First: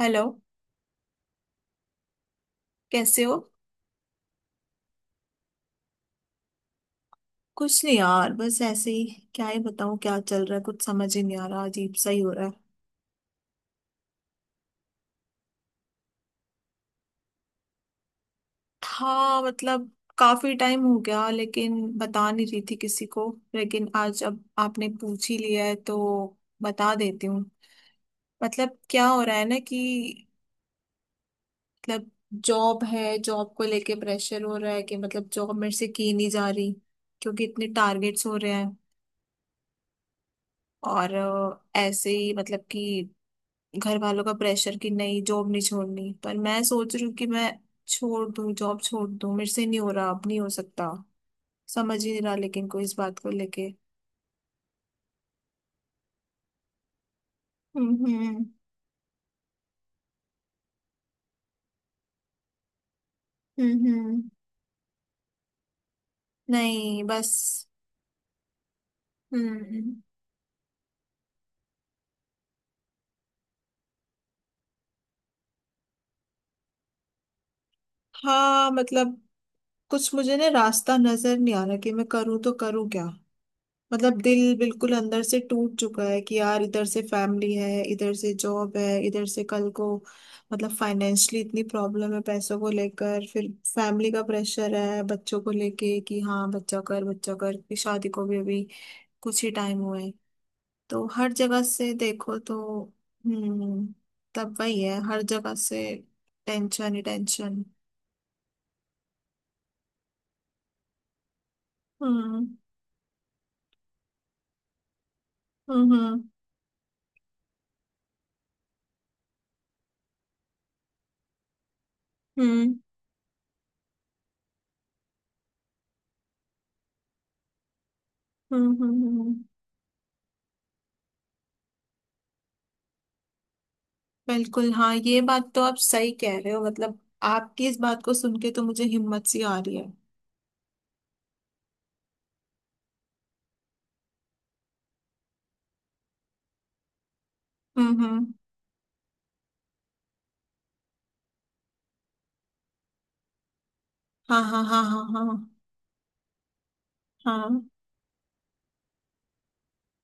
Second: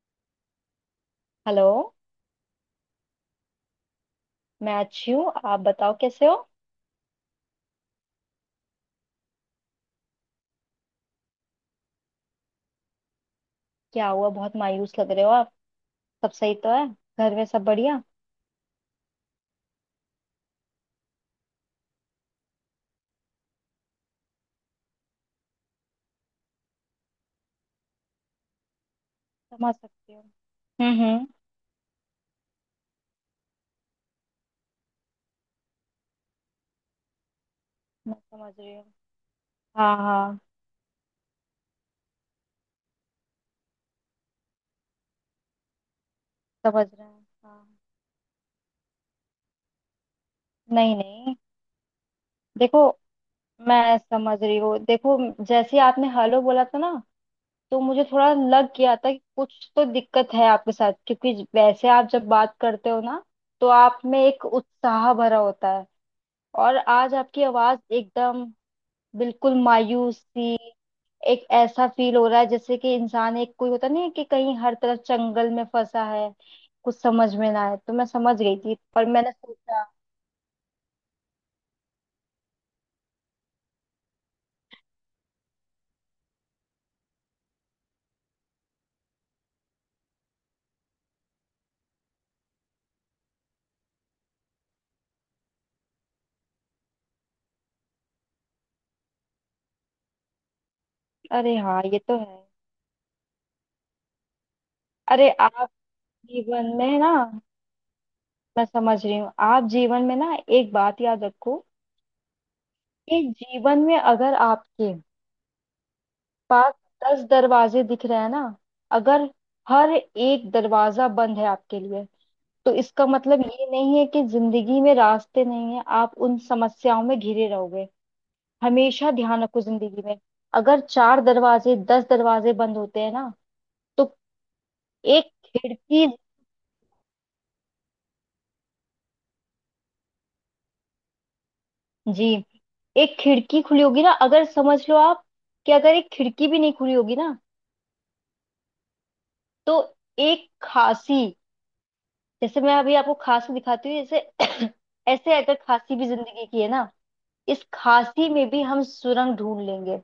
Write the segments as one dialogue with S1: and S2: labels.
S1: Hello.
S2: Hello.
S1: कैसे हो?
S2: मैं अच्छी हूँ, आप बताओ कैसे हो।
S1: कुछ नहीं यार, बस ऐसे ही। क्या ही बताऊं, क्या चल रहा है, कुछ समझ ही नहीं आ रहा, अजीब सा ही हो रहा है।
S2: क्या हुआ, बहुत मायूस लग रहे हो आप। सब सही तो है? घर में सब बढ़िया?
S1: था मतलब काफी टाइम हो गया लेकिन बता नहीं रही थी किसी को, लेकिन आज अब आपने पूछ ही लिया है तो बता देती हूँ। मतलब क्या हो रहा है ना
S2: समझ
S1: कि
S2: सकती हूँ। हम्म।
S1: मतलब जॉब है, जॉब को लेके प्रेशर हो रहा है कि मतलब जॉब मेरे से की नहीं जा रही क्योंकि इतने
S2: मैं
S1: टारगेट्स हो रहे
S2: समझ रही
S1: हैं।
S2: हूँ। हाँ हाँ।
S1: और ऐसे ही मतलब कि घर वालों का प्रेशर कि नहीं जॉब नहीं छोड़नी, पर मैं
S2: समझ
S1: सोच रही
S2: रहे
S1: हूँ
S2: हैं,
S1: कि मैं
S2: हाँ।
S1: छोड़ दूँ, जॉब छोड़ दूँ, मेरे से नहीं हो रहा, अब नहीं हो सकता,
S2: नहीं नहीं।
S1: समझ ही नहीं रहा लेकिन
S2: देखो,
S1: कोई इस बात को लेके।
S2: मैं समझ रही हूँ, देखो। जैसे आपने हेलो बोला था ना, तो मुझे थोड़ा
S1: हम्म।
S2: लग गया था कि कुछ तो दिक्कत है आपके साथ, क्योंकि वैसे आप जब बात करते हो ना, तो
S1: हम्म
S2: आप में
S1: हम्म,
S2: एक उत्साह भरा होता है। और
S1: नहीं
S2: आज
S1: बस।
S2: आपकी आवाज एकदम बिल्कुल
S1: हम्म।
S2: मायूस सी। एक ऐसा फील हो रहा है जैसे कि इंसान एक कोई होता नहीं है, कि कहीं हर तरफ जंगल में फंसा है, कुछ समझ में ना आए। तो मैं समझ गई
S1: हाँ
S2: थी, पर
S1: मतलब
S2: मैंने सोचा।
S1: कुछ मुझे ना रास्ता नजर नहीं आ रहा कि मैं करूँ तो करूँ क्या। मतलब दिल बिल्कुल अंदर से टूट चुका है कि यार इधर से फैमिली है, इधर से जॉब है, इधर से कल को मतलब फाइनेंशियली इतनी प्रॉब्लम है पैसों को लेकर, फिर फैमिली का प्रेशर है बच्चों को लेके कि हाँ बच्चा कर बच्चा कर, कि शादी को भी अभी कुछ ही टाइम हुआ है। तो हर
S2: अरे
S1: जगह
S2: हाँ,
S1: से
S2: ये तो
S1: देखो
S2: है।
S1: तो। हम्म। तब वही है, हर
S2: अरे
S1: जगह
S2: आप
S1: से
S2: जीवन
S1: टेंशन
S2: में
S1: ही
S2: ना,
S1: टेंशन।
S2: मैं समझ रही हूँ। आप जीवन में ना एक बात याद रखो,
S1: हम्म
S2: कि जीवन में अगर आपके
S1: हम्म हम्म
S2: पास 10 दरवाजे दिख रहे हैं ना, अगर हर एक दरवाजा बंद है आपके लिए, तो
S1: हम्म
S2: इसका मतलब ये नहीं है कि जिंदगी में रास्ते नहीं है, आप उन समस्याओं में घिरे रहोगे।
S1: हम्म।
S2: हमेशा ध्यान रखो जिंदगी में, अगर चार दरवाजे 10 दरवाजे बंद होते हैं ना, तो
S1: बिल्कुल हाँ, ये
S2: एक
S1: बात तो आप
S2: खिड़की।
S1: सही कह रहे हो। मतलब आपकी इस बात को सुन के तो मुझे हिम्मत सी आ रही है।
S2: जी, एक खिड़की खुली होगी ना, अगर समझ लो आप। कि अगर एक खिड़की भी नहीं खुली होगी ना,
S1: हम्म।
S2: तो एक खांसी। जैसे मैं अभी आपको खांसी दिखाती हूँ,
S1: हाँ हाँ
S2: जैसे
S1: हाँ हाँ हाँ।
S2: ऐसे, अगर खांसी भी जिंदगी की है ना,
S1: हाँ।
S2: इस खांसी में भी हम सुरंग ढूंढ लेंगे।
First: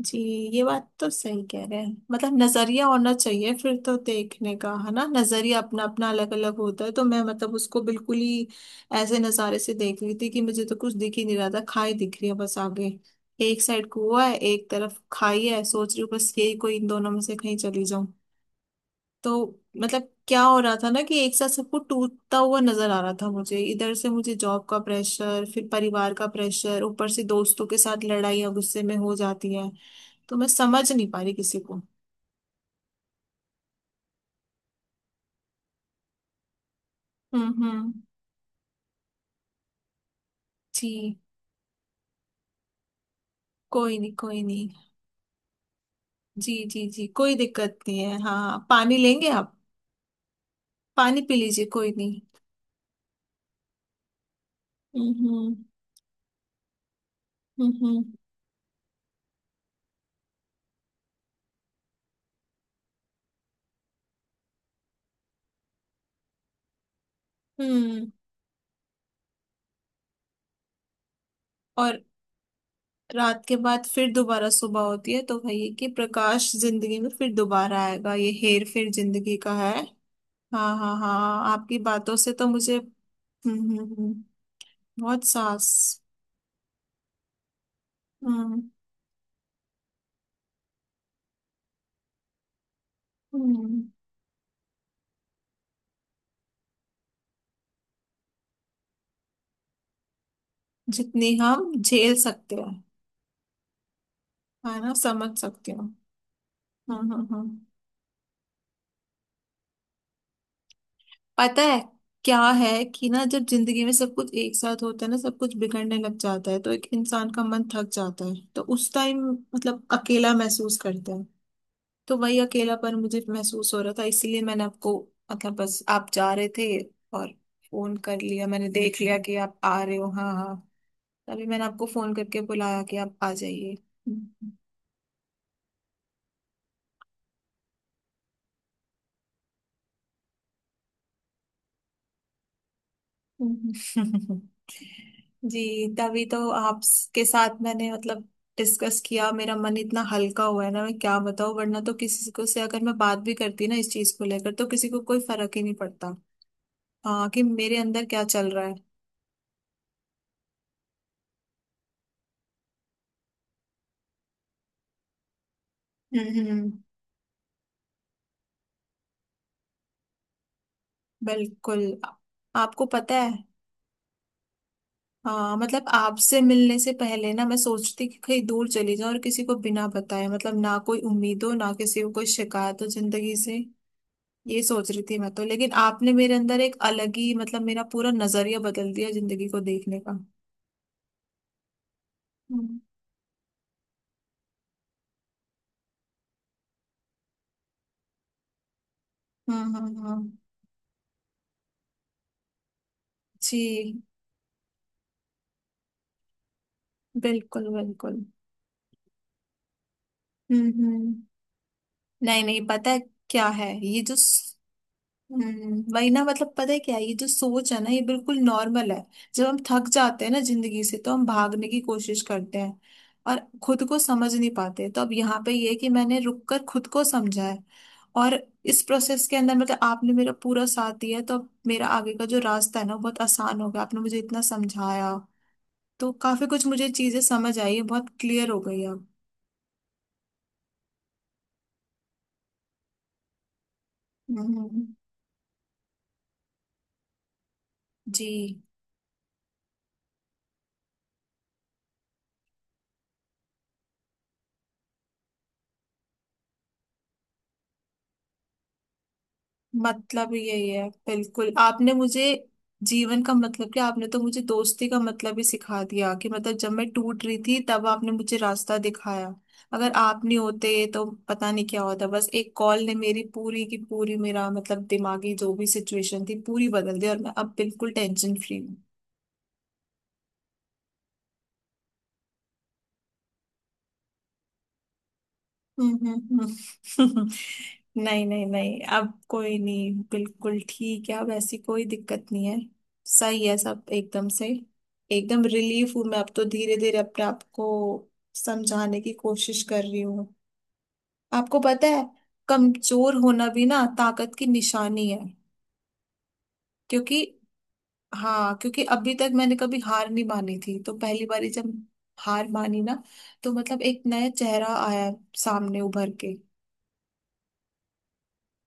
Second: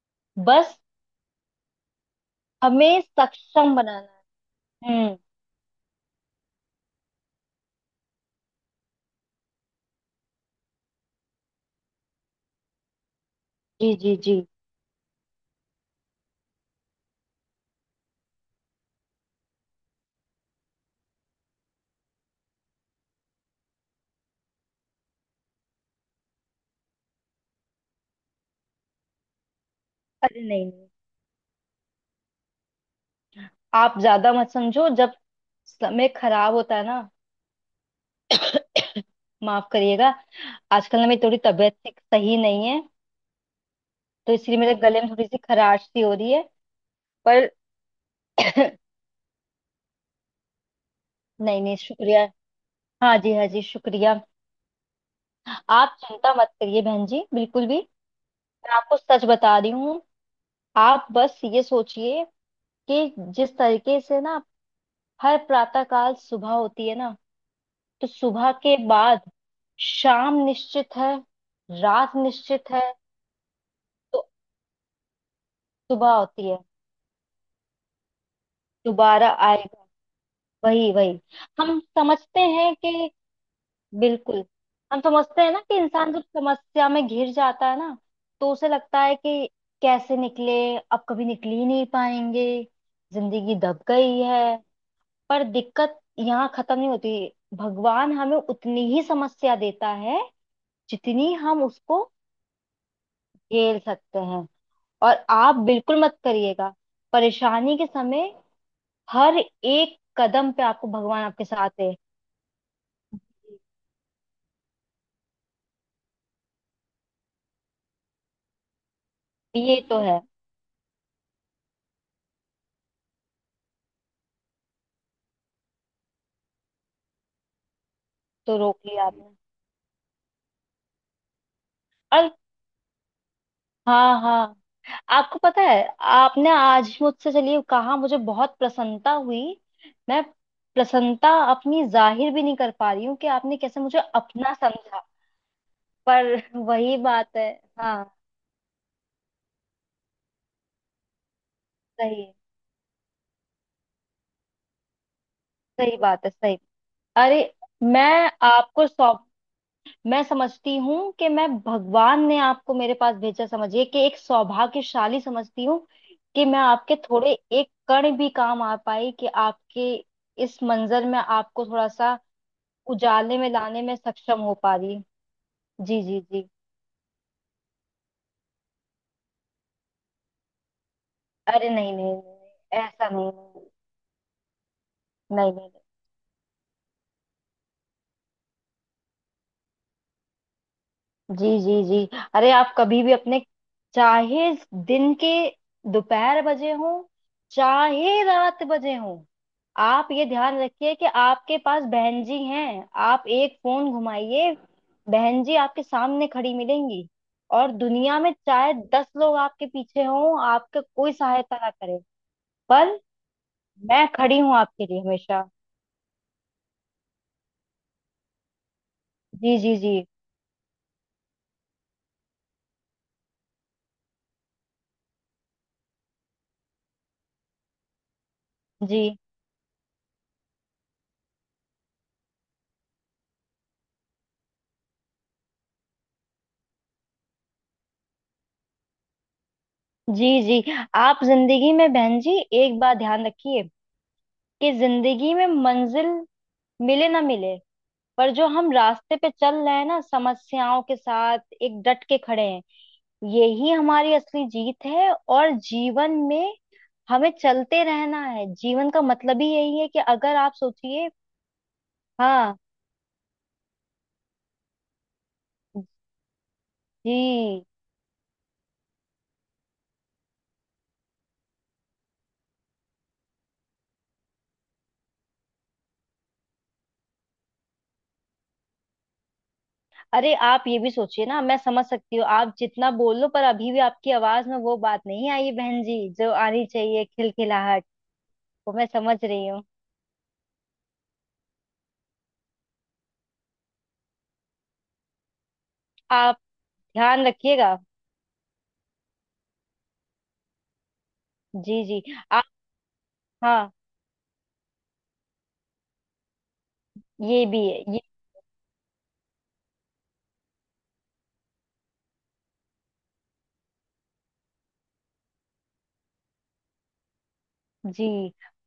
S1: जी। ये
S2: बस
S1: बात तो सही कह रहे हैं। मतलब नजरिया
S2: हमें
S1: होना चाहिए
S2: सक्षम
S1: फिर तो,
S2: बनाना।
S1: देखने का है ना,
S2: हम्म।
S1: नजरिया अपना अपना अलग अलग होता है, तो मैं मतलब उसको बिल्कुल ही ऐसे नजारे से देख रही थी कि मुझे तो कुछ दिख ही नहीं रहा था, खाई दिख रही है बस आगे। एक साइड
S2: जी जी
S1: कुआ है,
S2: जी।
S1: एक तरफ खाई है, सोच रही हूँ बस यही कोई इन दोनों में से कहीं चली। तो मतलब क्या हो रहा था ना कि एक साथ सबको टूटता हुआ नजर आ रहा था मुझे, इधर से मुझे जॉब का प्रेशर, फिर परिवार का प्रेशर, ऊपर से दोस्तों के साथ लड़ाइयाँ गुस्से में हो जाती है, तो
S2: अरे
S1: मैं
S2: नहीं नहीं,
S1: समझ नहीं पा रही किसी को।
S2: आप ज्यादा मत समझो। जब समय खराब होता है ना,
S1: हम्म।
S2: माफ करिएगा,
S1: जी,
S2: आजकल ना मेरी थोड़ी तबीयत सही नहीं है,
S1: कोई नहीं
S2: तो
S1: कोई
S2: इसलिए
S1: नहीं।
S2: मेरे गले में थोड़ी सी खराश सी हो रही है।
S1: जी जी जी, कोई
S2: पर
S1: दिक्कत नहीं है, हाँ पानी लेंगे आप? पानी पी
S2: नहीं
S1: लीजिए,
S2: नहीं,
S1: कोई नहीं।
S2: शुक्रिया। हाँ जी हाँ जी, शुक्रिया।
S1: हम्म।
S2: आप चिंता मत करिए बहन जी, बिल्कुल भी।
S1: हम्म
S2: मैं आपको सच बता रही हूँ। आप बस ये सोचिए, कि जिस तरीके से ना हर प्रातः काल सुबह होती है ना,
S1: हम्म
S2: तो
S1: हम्म।
S2: सुबह के बाद शाम निश्चित है,
S1: और
S2: रात निश्चित है।
S1: रात के बाद फिर
S2: तो
S1: दोबारा सुबह होती है, तो वही है कि
S2: सुबह होती
S1: प्रकाश
S2: है,
S1: जिंदगी में फिर दोबारा आएगा, ये हेर फेर
S2: दोबारा
S1: जिंदगी का है।
S2: आएगा।
S1: हाँ
S2: वही
S1: हाँ
S2: वही।
S1: हाँ, आपकी
S2: हम
S1: बातों से
S2: समझते
S1: तो
S2: हैं
S1: मुझे।
S2: कि
S1: हम्म हम्म, हम्म,
S2: बिल्कुल, हम
S1: बहुत
S2: समझते हैं ना,
S1: सांस।
S2: कि इंसान जब समस्या में घिर जाता है ना, तो
S1: हम्म
S2: उसे लगता है कि कैसे निकले, अब कभी निकल ही नहीं पाएंगे, जिंदगी
S1: हम्म,
S2: दब गई है। पर दिक्कत यहाँ खत्म नहीं होती। भगवान हमें उतनी ही समस्या देता है
S1: जितनी
S2: जितनी हम
S1: हम
S2: उसको
S1: झेल सकते हैं,
S2: झेल सकते हैं।
S1: है ना,
S2: और
S1: समझ
S2: आप
S1: सकते हो।
S2: बिल्कुल मत करिएगा,
S1: हम्म हम्म हम्म।
S2: परेशानी के समय हर एक कदम पे आपको भगवान आपके
S1: पता
S2: साथ
S1: है
S2: है।
S1: क्या है कि ना जब जिंदगी में सब कुछ एक साथ होता है ना, सब कुछ बिगड़ने लग जाता है, तो एक इंसान का मन थक जाता है, तो उस टाइम
S2: ये
S1: मतलब
S2: तो है।
S1: अकेला महसूस करता है। तो वही अकेलापन मुझे महसूस हो रहा था, इसीलिए मैंने आपको मतलब बस आप जा रहे थे और फोन कर लिया,
S2: तो
S1: मैंने
S2: रोक
S1: देख
S2: लिया
S1: लिया
S2: आपने
S1: कि आप आ रहे हो, हाँ हाँ, तभी मैंने आपको फोन
S2: और।
S1: करके बुलाया कि आप आ जाइए।
S2: हाँ
S1: हम्म।
S2: हाँ। आपको पता है, आपने आज मुझसे चलिए कहा, मुझे बहुत प्रसन्नता हुई। मैं प्रसन्नता अपनी जाहिर भी नहीं कर पा रही हूँ कि आपने कैसे मुझे अपना समझा।
S1: जी तभी
S2: पर
S1: तो
S2: वही
S1: आपके
S2: बात है,
S1: साथ मैंने
S2: हाँ।
S1: मतलब डिस्कस किया, मेरा मन इतना हल्का हुआ है ना, मैं क्या बताऊं, वरना तो किसी
S2: सही,
S1: को से अगर मैं बात भी करती ना इस चीज को लेकर, तो किसी को कोई फर्क ही नहीं
S2: सही
S1: पड़ता,
S2: बात है, सही।
S1: हाँ
S2: अरे,
S1: कि मेरे अंदर क्या
S2: मैं
S1: चल रहा है।
S2: आपको सौ मैं समझती हूँ कि मैं, भगवान ने आपको मेरे पास भेजा, समझिए कि एक सौभाग्यशाली समझती हूँ कि मैं
S1: हम्म।
S2: आपके थोड़े एक कण भी काम आ पाई, कि आपके इस मंजर में आपको
S1: बिल्कुल,
S2: थोड़ा सा
S1: आपको पता है,
S2: उजाले में लाने में सक्षम हो पा रही।
S1: हाँ मतलब
S2: जी जी
S1: आपसे
S2: जी।
S1: मिलने से पहले ना मैं सोचती कि कहीं दूर चली जाऊं और किसी को बिना बताए, मतलब ना कोई उम्मीद हो
S2: अरे
S1: ना
S2: नहीं
S1: किसी
S2: नहीं
S1: को
S2: नहीं
S1: कोई शिकायत
S2: नहीं,
S1: हो
S2: ऐसा नहीं।
S1: जिंदगी से,
S2: नहीं
S1: ये सोच रही थी मैं तो,
S2: नहीं नहीं।
S1: लेकिन आपने मेरे अंदर एक अलग ही मतलब मेरा पूरा नजरिया बदल दिया जिंदगी को देखने का।
S2: जी जी जी। अरे आप
S1: हम्म
S2: कभी भी अपने, चाहे दिन के दोपहर बजे हो, चाहे रात बजे हो,
S1: हम्म हम्म,
S2: आप ये
S1: हम्म,
S2: ध्यान रखिए कि आपके पास बहन जी हैं, आप एक फोन
S1: जी।
S2: घुमाइए, बहन जी आपके सामने खड़ी मिलेंगी।
S1: बिल्कुल
S2: और
S1: बिल्कुल।
S2: दुनिया में चाहे 10 लोग आपके पीछे हों, आपके कोई
S1: हम्म।
S2: सहायता ना करे,
S1: नहीं नहीं पता है,
S2: पर
S1: क्या है ये
S2: मैं
S1: जो
S2: खड़ी हूँ
S1: स-।
S2: आपके लिए हमेशा।
S1: हम्म, वही ना, मतलब पता है क्या है, ये जो सोच है ना ये बिल्कुल नॉर्मल है। जब
S2: जी
S1: हम
S2: जी
S1: थक
S2: जी।
S1: जाते हैं ना जिंदगी से, तो हम भागने की कोशिश करते हैं और खुद को समझ नहीं पाते, तो अब यहाँ पे ये है कि मैंने रुक कर खुद को समझा है, और इस
S2: जी
S1: प्रोसेस के अंदर मतलब आपने मेरा पूरा साथ दिया है, तो अब मेरा आगे का जो रास्ता है ना वो बहुत आसान हो गया, आपने मुझे इतना समझाया, तो काफी कुछ मुझे चीजें समझ आई है, बहुत क्लियर हो गई अब।
S2: जी जी। आप जिंदगी में बहन जी एक बात ध्यान रखिए, कि
S1: हम्म।
S2: जिंदगी में मंजिल मिले ना मिले,
S1: जी,
S2: पर जो हम रास्ते पे चल रहे हैं ना समस्याओं के साथ, एक डट के खड़े हैं, यही हमारी असली जीत है। और जीवन में हमें चलते रहना है, जीवन का मतलब ही यही है। कि
S1: मतलब
S2: अगर आप
S1: यही है,
S2: सोचिए।
S1: बिल्कुल आपने मुझे
S2: हाँ।
S1: जीवन का मतलब क्या, आपने तो मुझे दोस्ती का मतलब ही सिखा दिया कि मतलब जब मैं टूट रही थी
S2: जी।
S1: तब आपने मुझे रास्ता दिखाया, अगर आप नहीं होते तो पता नहीं क्या होता, बस एक कॉल ने मेरी पूरी की पूरी, मेरा मतलब दिमागी जो भी सिचुएशन थी पूरी बदल दी, और मैं अब बिल्कुल टेंशन फ्री हूँ।
S2: अरे आप ये भी सोचिए ना, मैं समझ सकती हूँ, आप जितना बोल लो, पर अभी भी आपकी आवाज में वो बात नहीं आई है बहन जी, जो
S1: हम्म।
S2: आनी चाहिए,
S1: हम्म
S2: खिलखिलाहट।
S1: नहीं नहीं
S2: वो
S1: नहीं,
S2: मैं
S1: अब
S2: समझ रही
S1: कोई
S2: हूँ।
S1: नहीं, बिल्कुल ठीक है, अब ऐसी कोई दिक्कत नहीं है। सही है सब एकदम से, एकदम रिलीफ हूँ मैं, अब
S2: आप
S1: तो धीरे धीरे अपने
S2: ध्यान
S1: आप को
S2: रखिएगा।
S1: समझाने की कोशिश कर रही हूँ। आपको
S2: जी
S1: पता है,
S2: जी। आप,
S1: कमजोर होना भी
S2: हाँ।
S1: ना ताकत की निशानी है, क्योंकि
S2: ये भी है, ये।
S1: हाँ क्योंकि अभी तक मैंने कभी हार नहीं मानी थी, तो पहली बारी जब हार मानी ना तो मतलब एक नया चेहरा आया सामने उभर के।
S2: जी।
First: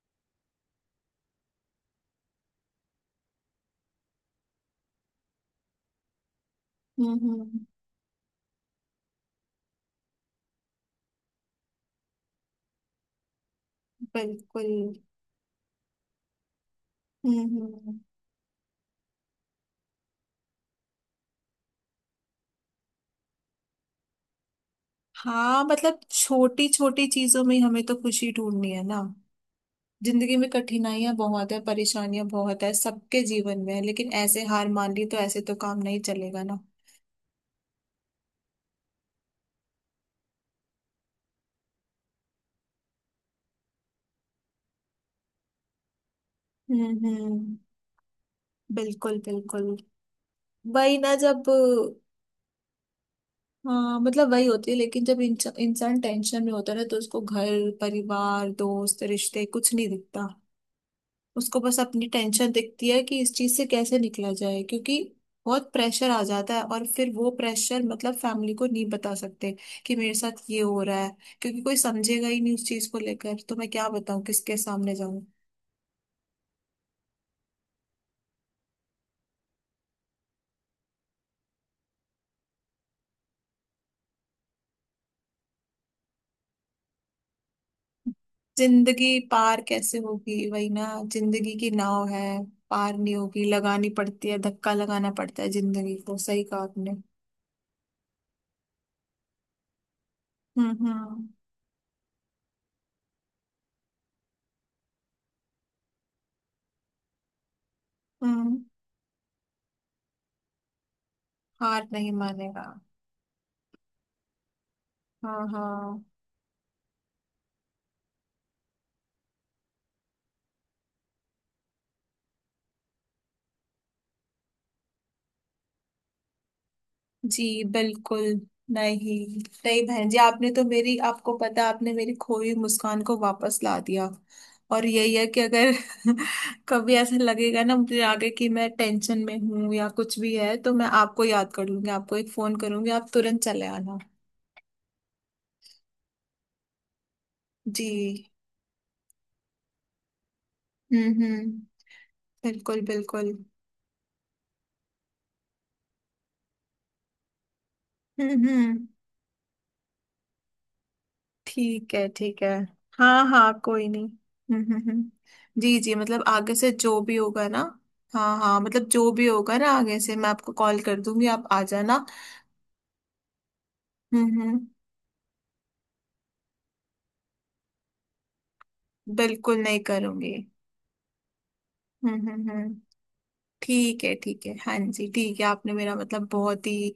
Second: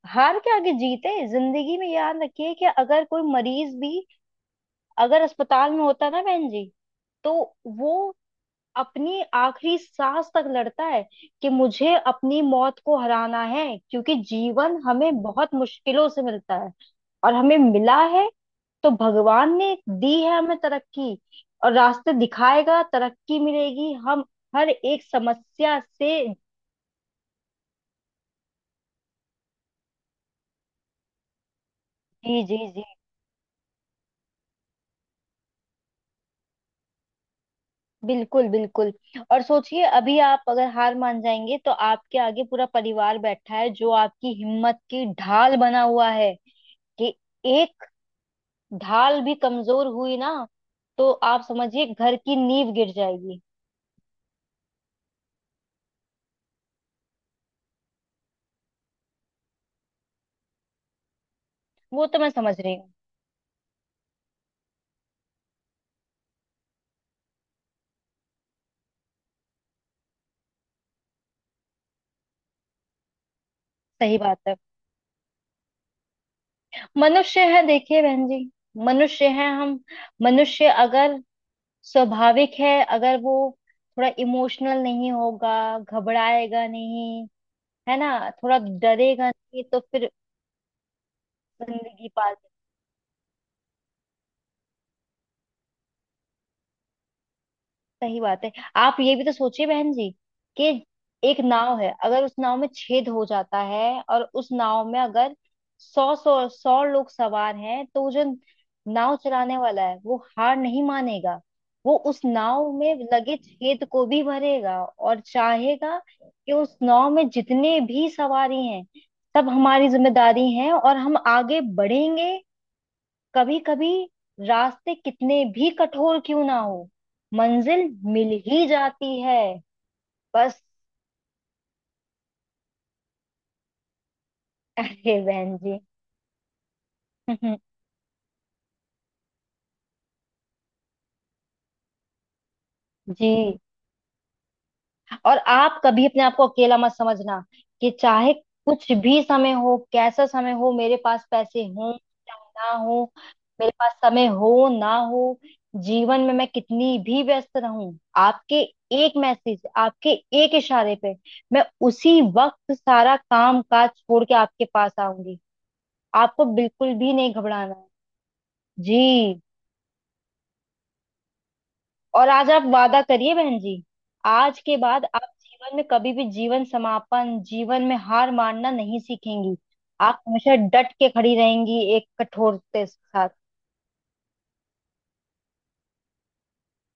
S2: हार के आगे जीत है जिंदगी में, याद रखिए, कि अगर कोई मरीज भी, अगर अस्पताल में होता ना बहन जी, तो
S1: हम्म।
S2: वो अपनी आखिरी सांस तक लड़ता है कि मुझे अपनी मौत को हराना है, क्योंकि
S1: बिल्कुल।
S2: जीवन हमें बहुत मुश्किलों से मिलता है, और हमें
S1: हम्म।
S2: मिला है। तो भगवान ने दी है हमें तरक्की, और रास्ते दिखाएगा, तरक्की मिलेगी हम हर एक
S1: हाँ
S2: समस्या
S1: मतलब
S2: से।
S1: छोटी छोटी चीजों में ही हमें तो खुशी ढूंढनी है ना, जिंदगी में कठिनाइयां बहुत है, परेशानियां
S2: जी जी
S1: बहुत है,
S2: जी,
S1: सबके जीवन में है, लेकिन ऐसे हार मान ली तो ऐसे तो काम नहीं चलेगा ना।
S2: बिल्कुल बिल्कुल। और सोचिए, अभी आप अगर हार मान जाएंगे, तो आपके आगे पूरा परिवार बैठा है जो आपकी हिम्मत की ढाल बना हुआ है। कि
S1: हम्म।
S2: एक
S1: बिल्कुल
S2: ढाल भी
S1: बिल्कुल,
S2: कमजोर हुई ना,
S1: वही
S2: तो
S1: ना
S2: आप
S1: जब।
S2: समझिए घर की नींव गिर जाएगी।
S1: हाँ मतलब वही होती है, लेकिन जब इंसान टेंशन में होता है ना तो उसको घर परिवार दोस्त रिश्ते कुछ नहीं दिखता, उसको बस
S2: वो
S1: अपनी
S2: तो मैं
S1: टेंशन
S2: समझ रही
S1: दिखती
S2: हूँ।
S1: है कि इस चीज से कैसे निकला जाए, क्योंकि बहुत प्रेशर आ जाता है, और फिर वो प्रेशर मतलब फैमिली को नहीं बता सकते कि मेरे साथ ये हो रहा है, क्योंकि कोई समझेगा ही नहीं उस चीज को लेकर, तो मैं क्या
S2: सही
S1: बताऊं,
S2: बात है।
S1: किसके सामने जाऊं?
S2: मनुष्य है देखिए बहन जी, मनुष्य है हम। मनुष्य अगर, स्वाभाविक है, अगर वो थोड़ा इमोशनल नहीं होगा, घबराएगा नहीं, है ना, थोड़ा
S1: जिंदगी
S2: डरेगा
S1: पार
S2: नहीं, तो
S1: कैसे
S2: फिर
S1: होगी, वही ना, जिंदगी की नाव
S2: जिंदगी
S1: है
S2: पाल सकते।
S1: पार नहीं होगी, लगानी पड़ती है, धक्का लगाना पड़ता है जिंदगी को, सही कहा आपने।
S2: सही बात है। आप ये भी तो सोचिए बहन जी, कि
S1: हम्म।
S2: एक नाव है, अगर उस नाव में छेद हो जाता है, और उस नाव में अगर सौ सौ सौ लोग सवार हैं, तो वो जो
S1: हम्म,
S2: नाव चलाने वाला है वो हार नहीं मानेगा।
S1: हार
S2: वो
S1: नहीं
S2: उस
S1: मानेगा।
S2: नाव में लगे छेद को भी भरेगा, और
S1: हाँ
S2: चाहेगा
S1: हाँ।
S2: कि उस नाव में जितने भी सवारी हैं, सब हमारी जिम्मेदारी है, और हम आगे बढ़ेंगे। कभी कभी रास्ते कितने भी कठोर क्यों ना हो,
S1: जी
S2: मंजिल
S1: बिल्कुल।
S2: मिल ही
S1: नहीं
S2: जाती है।
S1: नहीं बहन जी, आपने
S2: बस।
S1: तो मेरी, आपको पता है, आपने मेरी खोई मुस्कान को वापस ला दिया, और यही
S2: अरे
S1: है कि
S2: बहन
S1: अगर
S2: जी।
S1: कभी ऐसा लगेगा ना मुझे आगे कि मैं टेंशन में हूं या कुछ भी है, तो मैं आपको याद कर लूंगी, आपको एक फोन करूंगी, आप तुरंत
S2: जी।
S1: चले आना।
S2: और आप कभी अपने आप को अकेला मत समझना। कि
S1: जी।
S2: चाहे कुछ भी समय हो, कैसा समय हो, मेरे पास
S1: हम्म।
S2: पैसे हो चाहे ना
S1: बिल्कुल
S2: हो,
S1: बिल्कुल।
S2: मेरे पास समय हो ना हो, जीवन में मैं कितनी भी व्यस्त रहूं, आपके
S1: हम्म।
S2: एक मैसेज, आपके एक इशारे पे मैं
S1: ठीक है
S2: उसी
S1: ठीक है।
S2: वक्त सारा
S1: हाँ हाँ,
S2: काम
S1: कोई
S2: काज
S1: नहीं।
S2: छोड़ के आपके पास आऊंगी।
S1: जी जी मतलब
S2: आपको
S1: आगे से
S2: बिल्कुल
S1: जो
S2: भी
S1: भी
S2: नहीं
S1: होगा ना,
S2: घबराना है।
S1: हाँ हाँ मतलब जो भी
S2: जी।
S1: होगा ना आगे से मैं आपको कॉल कर दूंगी, आप आ जाना।
S2: और आज आप वादा करिए बहन जी, आज
S1: हम्म।
S2: के बाद आप जीवन में कभी भी, जीवन समापन, जीवन में हार मानना नहीं सीखेंगी।
S1: बिल्कुल नहीं
S2: आप
S1: करूंगी।
S2: हमेशा डट के खड़ी रहेंगी एक कठोरता
S1: हम्म।
S2: के साथ।
S1: ठीक है ठीक है, हाँ जी ठीक है, आपने मेरा मतलब बहुत ही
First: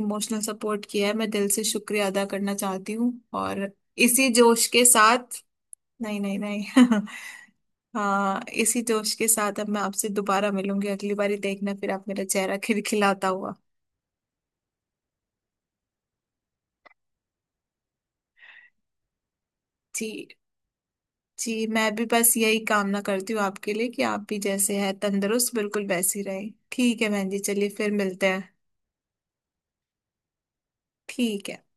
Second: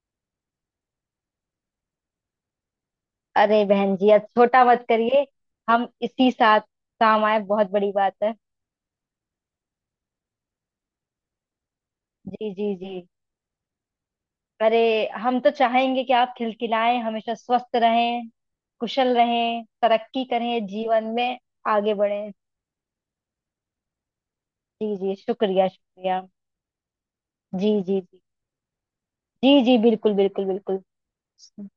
S1: इमोशनल सपोर्ट किया है, मैं दिल से शुक्रिया अदा करना चाहती हूँ,
S2: अरे
S1: और
S2: बहन जी आज
S1: इसी
S2: छोटा
S1: जोश के
S2: मत करिए।
S1: साथ,
S2: हम
S1: नहीं
S2: इसी
S1: नहीं
S2: साथ
S1: नहीं
S2: काम आए, बहुत बड़ी बात है।
S1: हाँ इसी जोश के साथ अब मैं आपसे दोबारा मिलूंगी, अगली बारी देखना फिर आप मेरा
S2: जी
S1: चेहरा
S2: जी जी।
S1: खिलखिलाता हुआ।
S2: अरे, हम तो चाहेंगे कि आप खिलखिलाएं हमेशा, स्वस्थ रहें, कुशल रहें, तरक्की
S1: जी
S2: करें जीवन में,
S1: जी, मैं
S2: आगे
S1: भी बस
S2: बढ़ें।
S1: यही कामना करती हूँ आपके लिए कि आप भी जैसे
S2: जी
S1: हैं
S2: जी,
S1: तंदुरुस्त
S2: शुक्रिया
S1: बिल्कुल वैसी
S2: शुक्रिया।
S1: रहे, ठीक है बहन जी, चलिए
S2: जी
S1: फिर
S2: जी जी।
S1: मिलते हैं,
S2: जी जी, बिल्कुल बिल्कुल बिल्कुल।
S1: ठीक है।